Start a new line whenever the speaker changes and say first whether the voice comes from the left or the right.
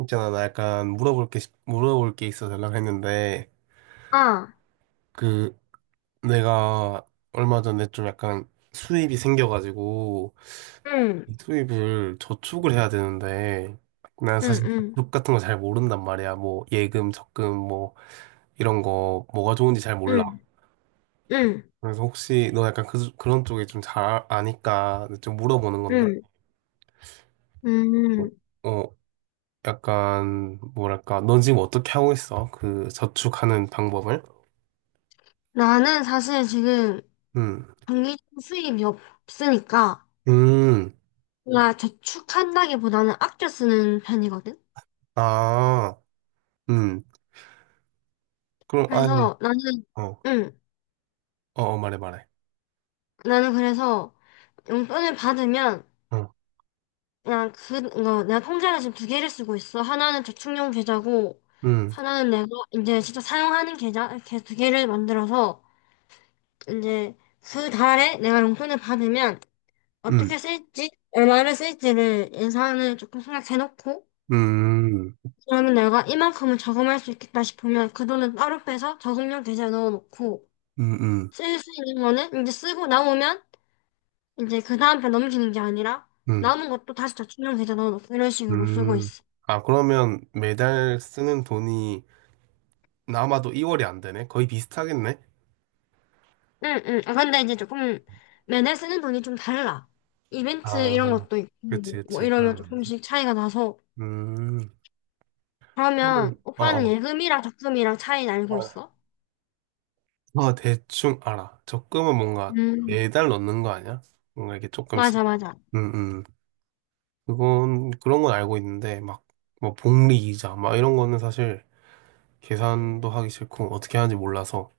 right: 있잖아, 나 약간 물어볼 게 있어서 연락했는데,
left: 아,
right: 그, 내가 얼마 전에 좀 약간 수입이 생겨가지고,
left: 응,
right: 이 수입을 저축을 해야 되는데, 난
left: 응,
right: 사실
left: 응,
right: 저축 같은 거 잘 모른단 말이야. 뭐, 예금, 적금, 뭐, 이런 거, 뭐가 좋은지 잘 몰라.
left: 응, 응,
right: 그래서 혹시 너 약간 그, 그런 쪽에 좀 잘 아니까 좀 물어보는 건데,
left: 응,
right: 어,
left: 음.
right: 어, 약간, 뭐랄까, 넌 지금 어떻게 하고 있어? 그 저축하는 방법을?
left: 나는 사실 지금
right: 음.
left: 정기적 수입이 없으니까
right: 음.
left: 나 저축한다기보다는 아껴 쓰는 편이거든.
right: 아, 음. 그럼 아예
left: 그래서 나는,
right: 어, 어,
left: 응,
right: 말해 말해.
left: 나는 그래서 용돈을 받으면
right: 어,
left: 그냥 그, 거 내가 통장을 지금 두 개를 쓰고 있어. 하나는 저축용 계좌고
right: 음,
left: 하나는 내가 이제 진짜 사용하는 계좌 이렇게 두 개를 만들어서 이제 그 달에 내가 용돈을 받으면
right: 음,
left: 어떻게 쓸지, 얼마를 쓸지를 예산을 조금 생각해놓고,
right: 음,
left: 그러면 내가 이만큼은 저금할 수 있겠다 싶으면 그 돈은 따로 빼서 저금용 계좌에 넣어놓고,
right: 음, 음,
left: 쓸 수 있는 거는 이제 쓰고 남으면 이제 그 다음 편 넘기는 게 아니라,
right: 음,
left: 남은 것도 다시 저축용 계좌 넣어놓고 이런 식으로 쓰고
right: 음.
left: 있어.
right: 아, 그러면 매달 쓰는 돈이 남아도 이월이 안 되네? 거의 비슷하겠네?
left: 응, 응. 아, 근데 이제 조금 매달 쓰는 돈이 좀 달라. 이벤트
right: 아,
left: 이런 것도
right: 그렇
left: 있고, 뭐
right: 그
left: 이러면
right: 그러면 되지.
left: 조금씩 차이가 나서,
right: 음, 그러면,
left: 그러면 오빠는 예금이랑 적금이랑 차이 알고 있어?
right: 어, 대충 알아. 적금은 뭔가
left: 음,
right: 매달 넣는 거 아니야? 뭔가 이렇게 조금씩.
left: 맞아, 맞아.
right: 음, 음. 그건, 그런 건 알고 있는데, 막, 뭐, 복리 이자, 막 이런 거는 사실
left: 음,
right: 계산도 하기 싫고 어떻게 하는지 몰라서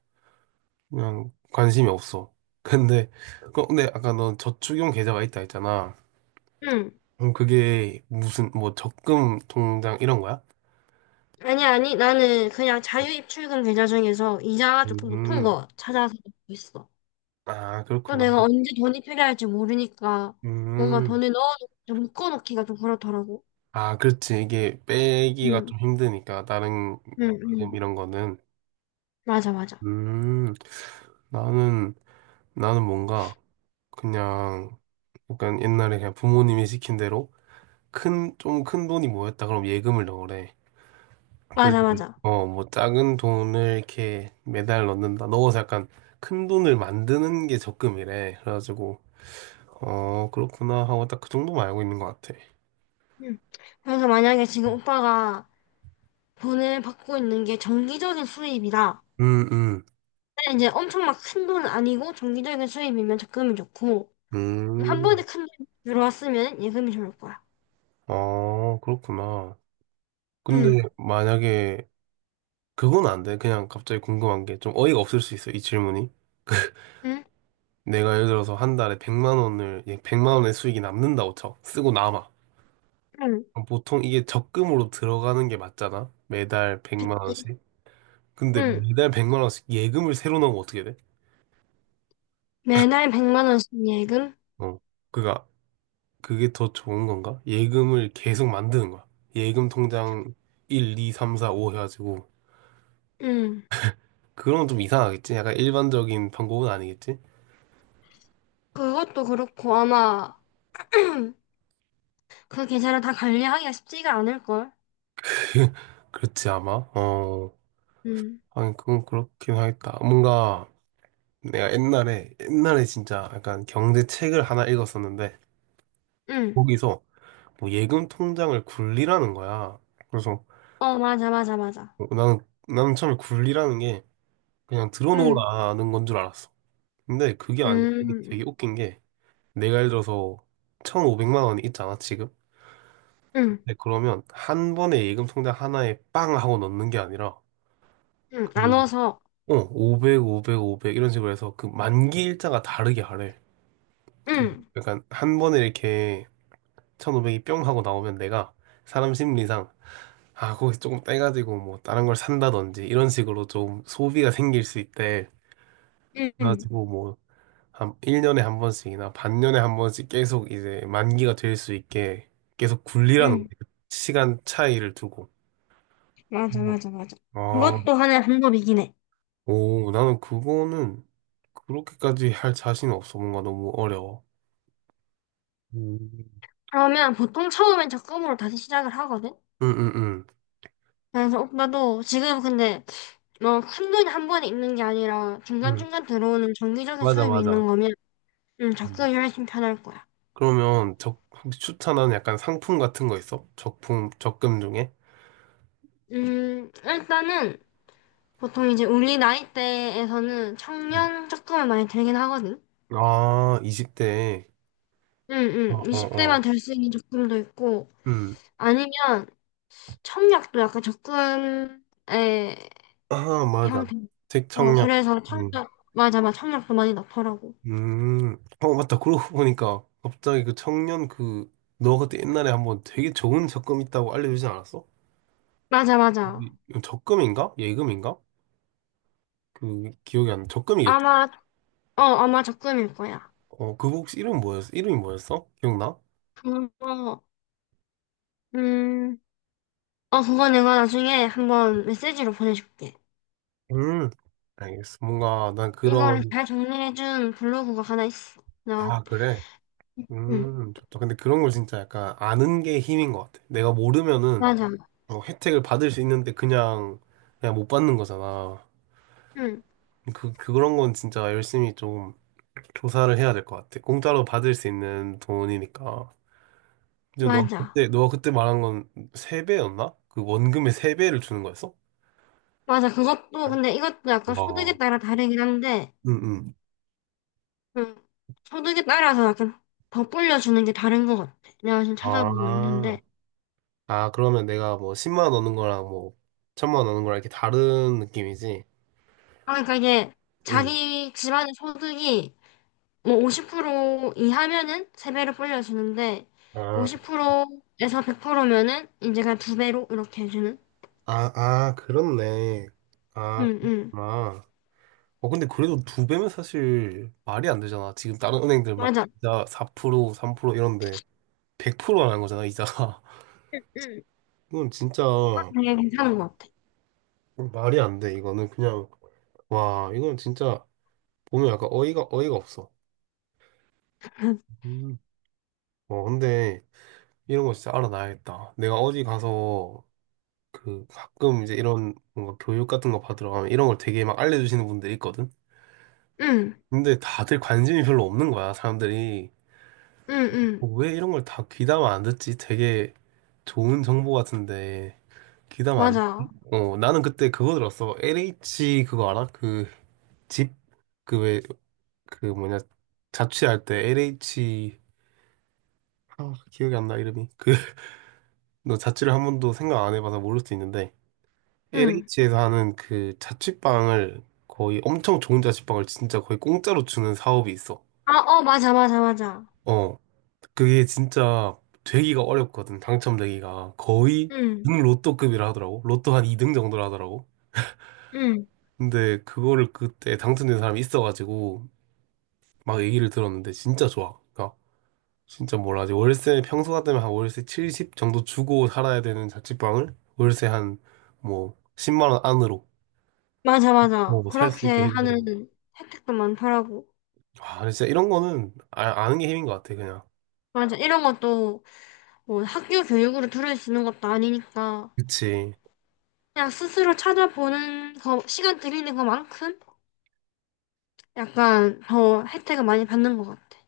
right: 그냥 관심이 없어. 근데 근데 아까 넌 저축용 계좌가 있다 했잖아.
left: 응.
right: 그럼 그게 무슨 뭐 적금 통장 이런 거야?
left: 아니, 아니, 나는 그냥 자유입출금 계좌 중에서 이자가 조금 높은
right: 음,
left: 거 찾아서 넣고 있어.
right: 아,
left: 또
right: 그렇구나.
left: 내가 언제 돈이 필요할지 모르니까 뭔가
right: 음,
left: 돈을 넣어놓고 좀 묶어놓기가 좀 그렇더라고.
right: 아, 그렇지. 이게 빼기가
left: 응,
right: 좀 힘드니까, 다른
left: 응,
right: 이름
left: 응.
right: 이런 거는.
left: 맞아, 맞아.
right: 음, 나는, 나는 뭔가, 그냥, 약간 옛날에 그냥 부모님이 시킨 대로 큰, 좀 큰 돈이 모였다. 그럼 예금을 넣으래.
left: 맞아,
right: 그리고
left: 맞아.
right: 어, 뭐 작은 돈을 이렇게 매달 넣는다. 넣어서 약간 큰 돈을 만드는 게 적금이래. 그래가지고 어, 그렇구나 하고 딱 그 정도만 알고 있는 것 같아.
left: 응. 그래서 만약에 지금 오빠가 돈을 받고 있는 게 정기적인 수입이다.
right: 음, 음,
left: 근데 이제 엄청 막 큰 돈은 아니고 정기적인 수입이면 적금이 좋고 한
right: 음.
left: 번에 큰 돈 들어왔으면 예금이 좋을 거야.
right: 어, 그렇구나. 근데
left: 응,
right: 만약에 그건 안 돼. 그냥 갑자기 궁금한 게 좀 어이가 없을 수 있어. 이 질문이.
left: 응,
right: 내가 예를 들어서 한 달에 100만 원을 100만 원의 수익이 남는다고 쳐. 쓰고 남아.
left: 응.
right: 그럼 보통 이게 적금으로 들어가는 게 맞잖아. 매달 100만 원씩. 근데
left: 응.
right: 매달 100만 원씩 예금을 새로 넣으면 어떻게 돼?
left: 매달 100만 원씩 예금?
right: 어. 그니까 그게 더 좋은 건가? 예금을 계속 만드는 거야. 예금 통장 1, 2, 3, 4, 5 해가지고
left: 응.
right: 그런 건 좀 이상하겠지? 약간 일반적인 방법은 아니겠지?
left: 그것도 그렇고 아마 그 계좌를 다 관리하기가 쉽지가 않을걸?
right: 그렇지 아마. 어.
left: 응.
right: 아니 그건 그렇긴 하겠다. 뭔가 내가 옛날에 진짜 약간 경제 책을 하나 읽었었는데
left: 응.
right: 거기서 뭐 예금 통장을 굴리라는 거야. 그래서
left: 어, 맞아, 맞아, 맞아.
right: 어, 나는 나는 처음에 굴리라는 게 그냥
left: 응.
right: 들어놓으라는 건 줄 알았어. 근데 그게
left: 음,
right: 아니라
left: 음,
right: 이게 되게
left: 음.
right: 웃긴 게 내가 예를 들어서 1,500만 원이 있잖아, 지금.
left: 응.
right: 근데 그러면 한 번에 예금 통장 하나에 빵 하고 넣는 게 아니라
left: 응.
right: 그
left: 나눠서.
right: 어, 500, 500, 500 이런 식으로 해서 그 만기 일자가 다르게 하래. 그
left: 응.
right: 약간 한 번에 이렇게 1,500이 뿅 하고 나오면 내가 사람 심리상 아, 거기서 조금 떼가지고 뭐 다른 걸 산다든지 이런 식으로 좀 소비가 생길 수 있대.
left: 응. 응.
right: 그래가지고 뭐 한 1년에 한 번씩이나 반년에 한 번씩 계속 이제 만기가 될 수 있게 계속 굴리라는 거예요.
left: 응.
right: 시간 차이를 두고.
left: 맞아, 맞아, 맞아.
right: 아,
left: 그것도 하나의 방법이긴 해.
right: 오, 나는 그거는 그렇게까지 할 자신 없어. 뭔가 너무 어려워. 음.
left: 그러면 보통 처음엔 적금으로 다시 시작을 하거든?
right: 응, 응, 응.
left: 그래서 오빠도 지금 근데 뭐 큰 돈이 한 번에 있는 게 아니라
right: 응.
left: 중간중간 들어오는 정기적인
right: 맞아,
left: 수입이
right: 맞아.
left: 있는 거면
right: 음.
left: 적성이 훨씬 편할 거야.
right: 그러면 적, 혹시 추천하는 약간 상품 같은 거 있어? 적품, 적금 중에?
left: 일단은 보통 이제 우리 나이대에서는
right: 음.
left: 청년 적금을 많이 들긴 하거든.
right: 아, 20대.
left: 응,
right: 어,
left: 응.
right: 어,
left: 20대만
right: 어.
left: 될 수 있는 적금도 있고,
right: 음.
left: 아니면 청약도 약간 적금의
right: 아, 맞아.
left: 형태.
right: 책
left: 어,
right: 청약.
left: 그래서 청약, 맞아, 맞아. 청약도 많이 넣더라고.
right: 음, 어, 맞다. 그러고 보니까 갑자기 그 청년 그, 너 그때 옛날에 한번 되게 좋은 적금 있다고 알려주지 않았어?
left: 맞아, 맞아.
right: 이 적금인가? 예금인가? 그, 기억이 안 나. 적금이겠지?
left: 아마, 아마 적금일 거야.
right: 어, 그거 혹시 이름 뭐였어? 이름이 뭐였어? 기억나?
left: 그거, 음, 어, 그거 내가 나중에 한번 메시지로 보내줄게.
right: 음, 알겠어. 뭔가 난
left: 이거를
right: 그런,
left: 잘 정리해준 블로그가 하나 있어. 나,
right: 아, 그래?
left: 응,
right: 좋다. 근데 그런 걸 진짜 약간 아는 게 힘인 것 같아. 내가 모르면은
left: 맞아.
right: 어, 혜택을 받을 수 있는데 그냥, 그냥 못 받는 거잖아.
left: 응,
right: 그런 건 진짜 열심히 좀 조사를 해야 될 것 같아. 공짜로 받을 수 있는 돈이니까. 지금 너
left: 맞아.
right: 그때 너 그때 말한 건 세배였나그 원금의 세배를 주는 거였어?
left: 맞아. 그것도, 근데 이것도 약간 소득에
right: 와.
left: 따라 다르긴 한데,
right: 응응.
left: 응, 소득에 따라서 약간 더 불려주는 게 다른 것 같아. 내가 지금 찾아보고
right: 아.
left: 있는데.
right: 아, 그러면 내가 뭐 10만 원 넣는 거랑 뭐 1,000만 원 넣는 거랑 이렇게 다른 느낌이지?
left: 아, 그러니까 이게
right: 응.
left: 자기 집안의 소득이 뭐 50% 이하면은 세배로 불려주는데,
right: 아,
left: 50%에서 100%면은 이제 그냥 두배로 이렇게 해주는?
right: 아, 그렇네. 아,
left: 응, 응.
right: 아. 어, 근데 그래도 두 배면 사실 말이 안 되잖아. 지금 다른 은행들 막
left: 맞아.
right: 이자 4%, 3% 이런데 100%안 한 거잖아, 이자가.
left: 응.
right: 이건 진짜
left: 되게 괜찮은 것 같아.
right: 말이 안 돼. 이거는 그냥 와 이건 진짜 보면 약간 어이가 없어. 음, 어 근데 이런 거 진짜 알아놔야겠다. 내가 어디 가서 그 가끔 이제 이런 뭔가 교육 같은 거 받으러 가면 이런 걸 되게 막 알려주시는 분들이 있거든.
left: 응.
right: 근데 다들 관심이 별로 없는 거야. 사람들이
left: 응,
right: 어,
left: 응,
right: 왜 이런 걸 다 귀담아 안 듣지? 되게 좋은 정보 같은데 귀담아 안. 듣지?
left: 맞아.
right: 어 나는 그때 그거 들었어. LH 그거 알아? 그집그왜 그 뭐냐 자취할 때 LH 아, 기억이 안 나 이름이 그 너 자취를 한 번도 생각 안 해봐서 모를 수 있는데
left: 응.
right: LH에서 하는 그 자취방을 거의 엄청 좋은 자취방을 진짜 거의 공짜로 주는 사업이 있어.
left: 아, 어, 맞아, 맞아, 맞아.
right: 어 그게 진짜 되기가 어렵거든 당첨되기가 거의
left: 응,
right: 은 로또급이라 하더라고 로또 한 2등 정도라 하더라고.
left: 응,
right: 근데 그거를 그때 당첨된 사람이 있어가지고 막 얘기를 들었는데 진짜 좋아. 그러니까 진짜 몰라. 지 월세 평소 같으면 한 월세 70 정도 주고 살아야 되는 자취방을 월세 한 뭐 10만 원 안으로
left: 맞아, 맞아.
right: 뭐 살 수 있게
left: 그렇게
right: 해주더라고.
left: 하는 혜택도 많더라고.
right: 와, 근데 진짜 이런 거는 아, 아는 게 힘인 것 같아, 그냥.
left: 맞아. 이런 것도 뭐 학교 교육으로 들을 수 있는 것도 아니니까
right: 그치.
left: 그냥 스스로 찾아보는 거, 시간 들이는 것만큼 약간 더 혜택을 많이 받는 것 같아.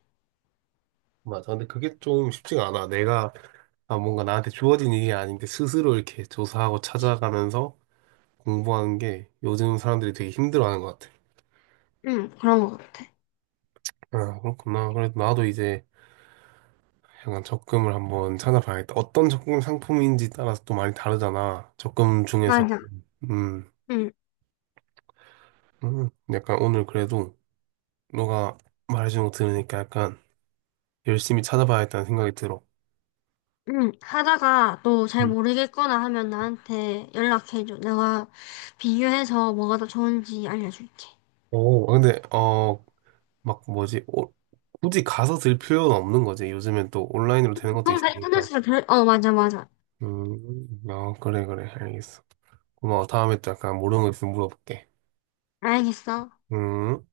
right: 맞아. 근데 그게 좀 쉽지가 않아. 내가 아, 뭔가 나한테 주어진 일이 아닌데 스스로 이렇게 조사하고 찾아가면서 공부하는 게 요즘 사람들이 되게 힘들어하는 것 같아.
left: 응, 그런 것 같아.
right: 아, 그렇구나. 그래도 나도 이제 약간 적금을 한번 찾아봐야겠다. 어떤 적금 상품인지 따라서 또 많이 다르잖아. 적금 중에서
left: 맞아.
right: 음,
left: 응,
right: 약간 오늘 그래도 너가 말해주는 거 들으니까 약간 열심히 찾아봐야겠다는 생각이 들어.
left: 응. 하다가 또 잘
right: 음.
left: 모르겠거나 하면 나한테 연락해줘. 내가 비교해서 뭐가 더 좋은지 알려줄게.
right: 오, 아, 근데 어, 막 뭐지? 오, 굳이 가서 들 필요는 없는 거지. 요즘엔 또 온라인으로 되는 것도
left: 형, 다
right: 있으니까.
left: 인터넷으로 맞아, 맞아.
right: 아, 그래, 그래. 알겠어. 고마워. 다음에 또 약간 모르는 거 있으면 물어볼게.
left: 알겠어.
right: 음.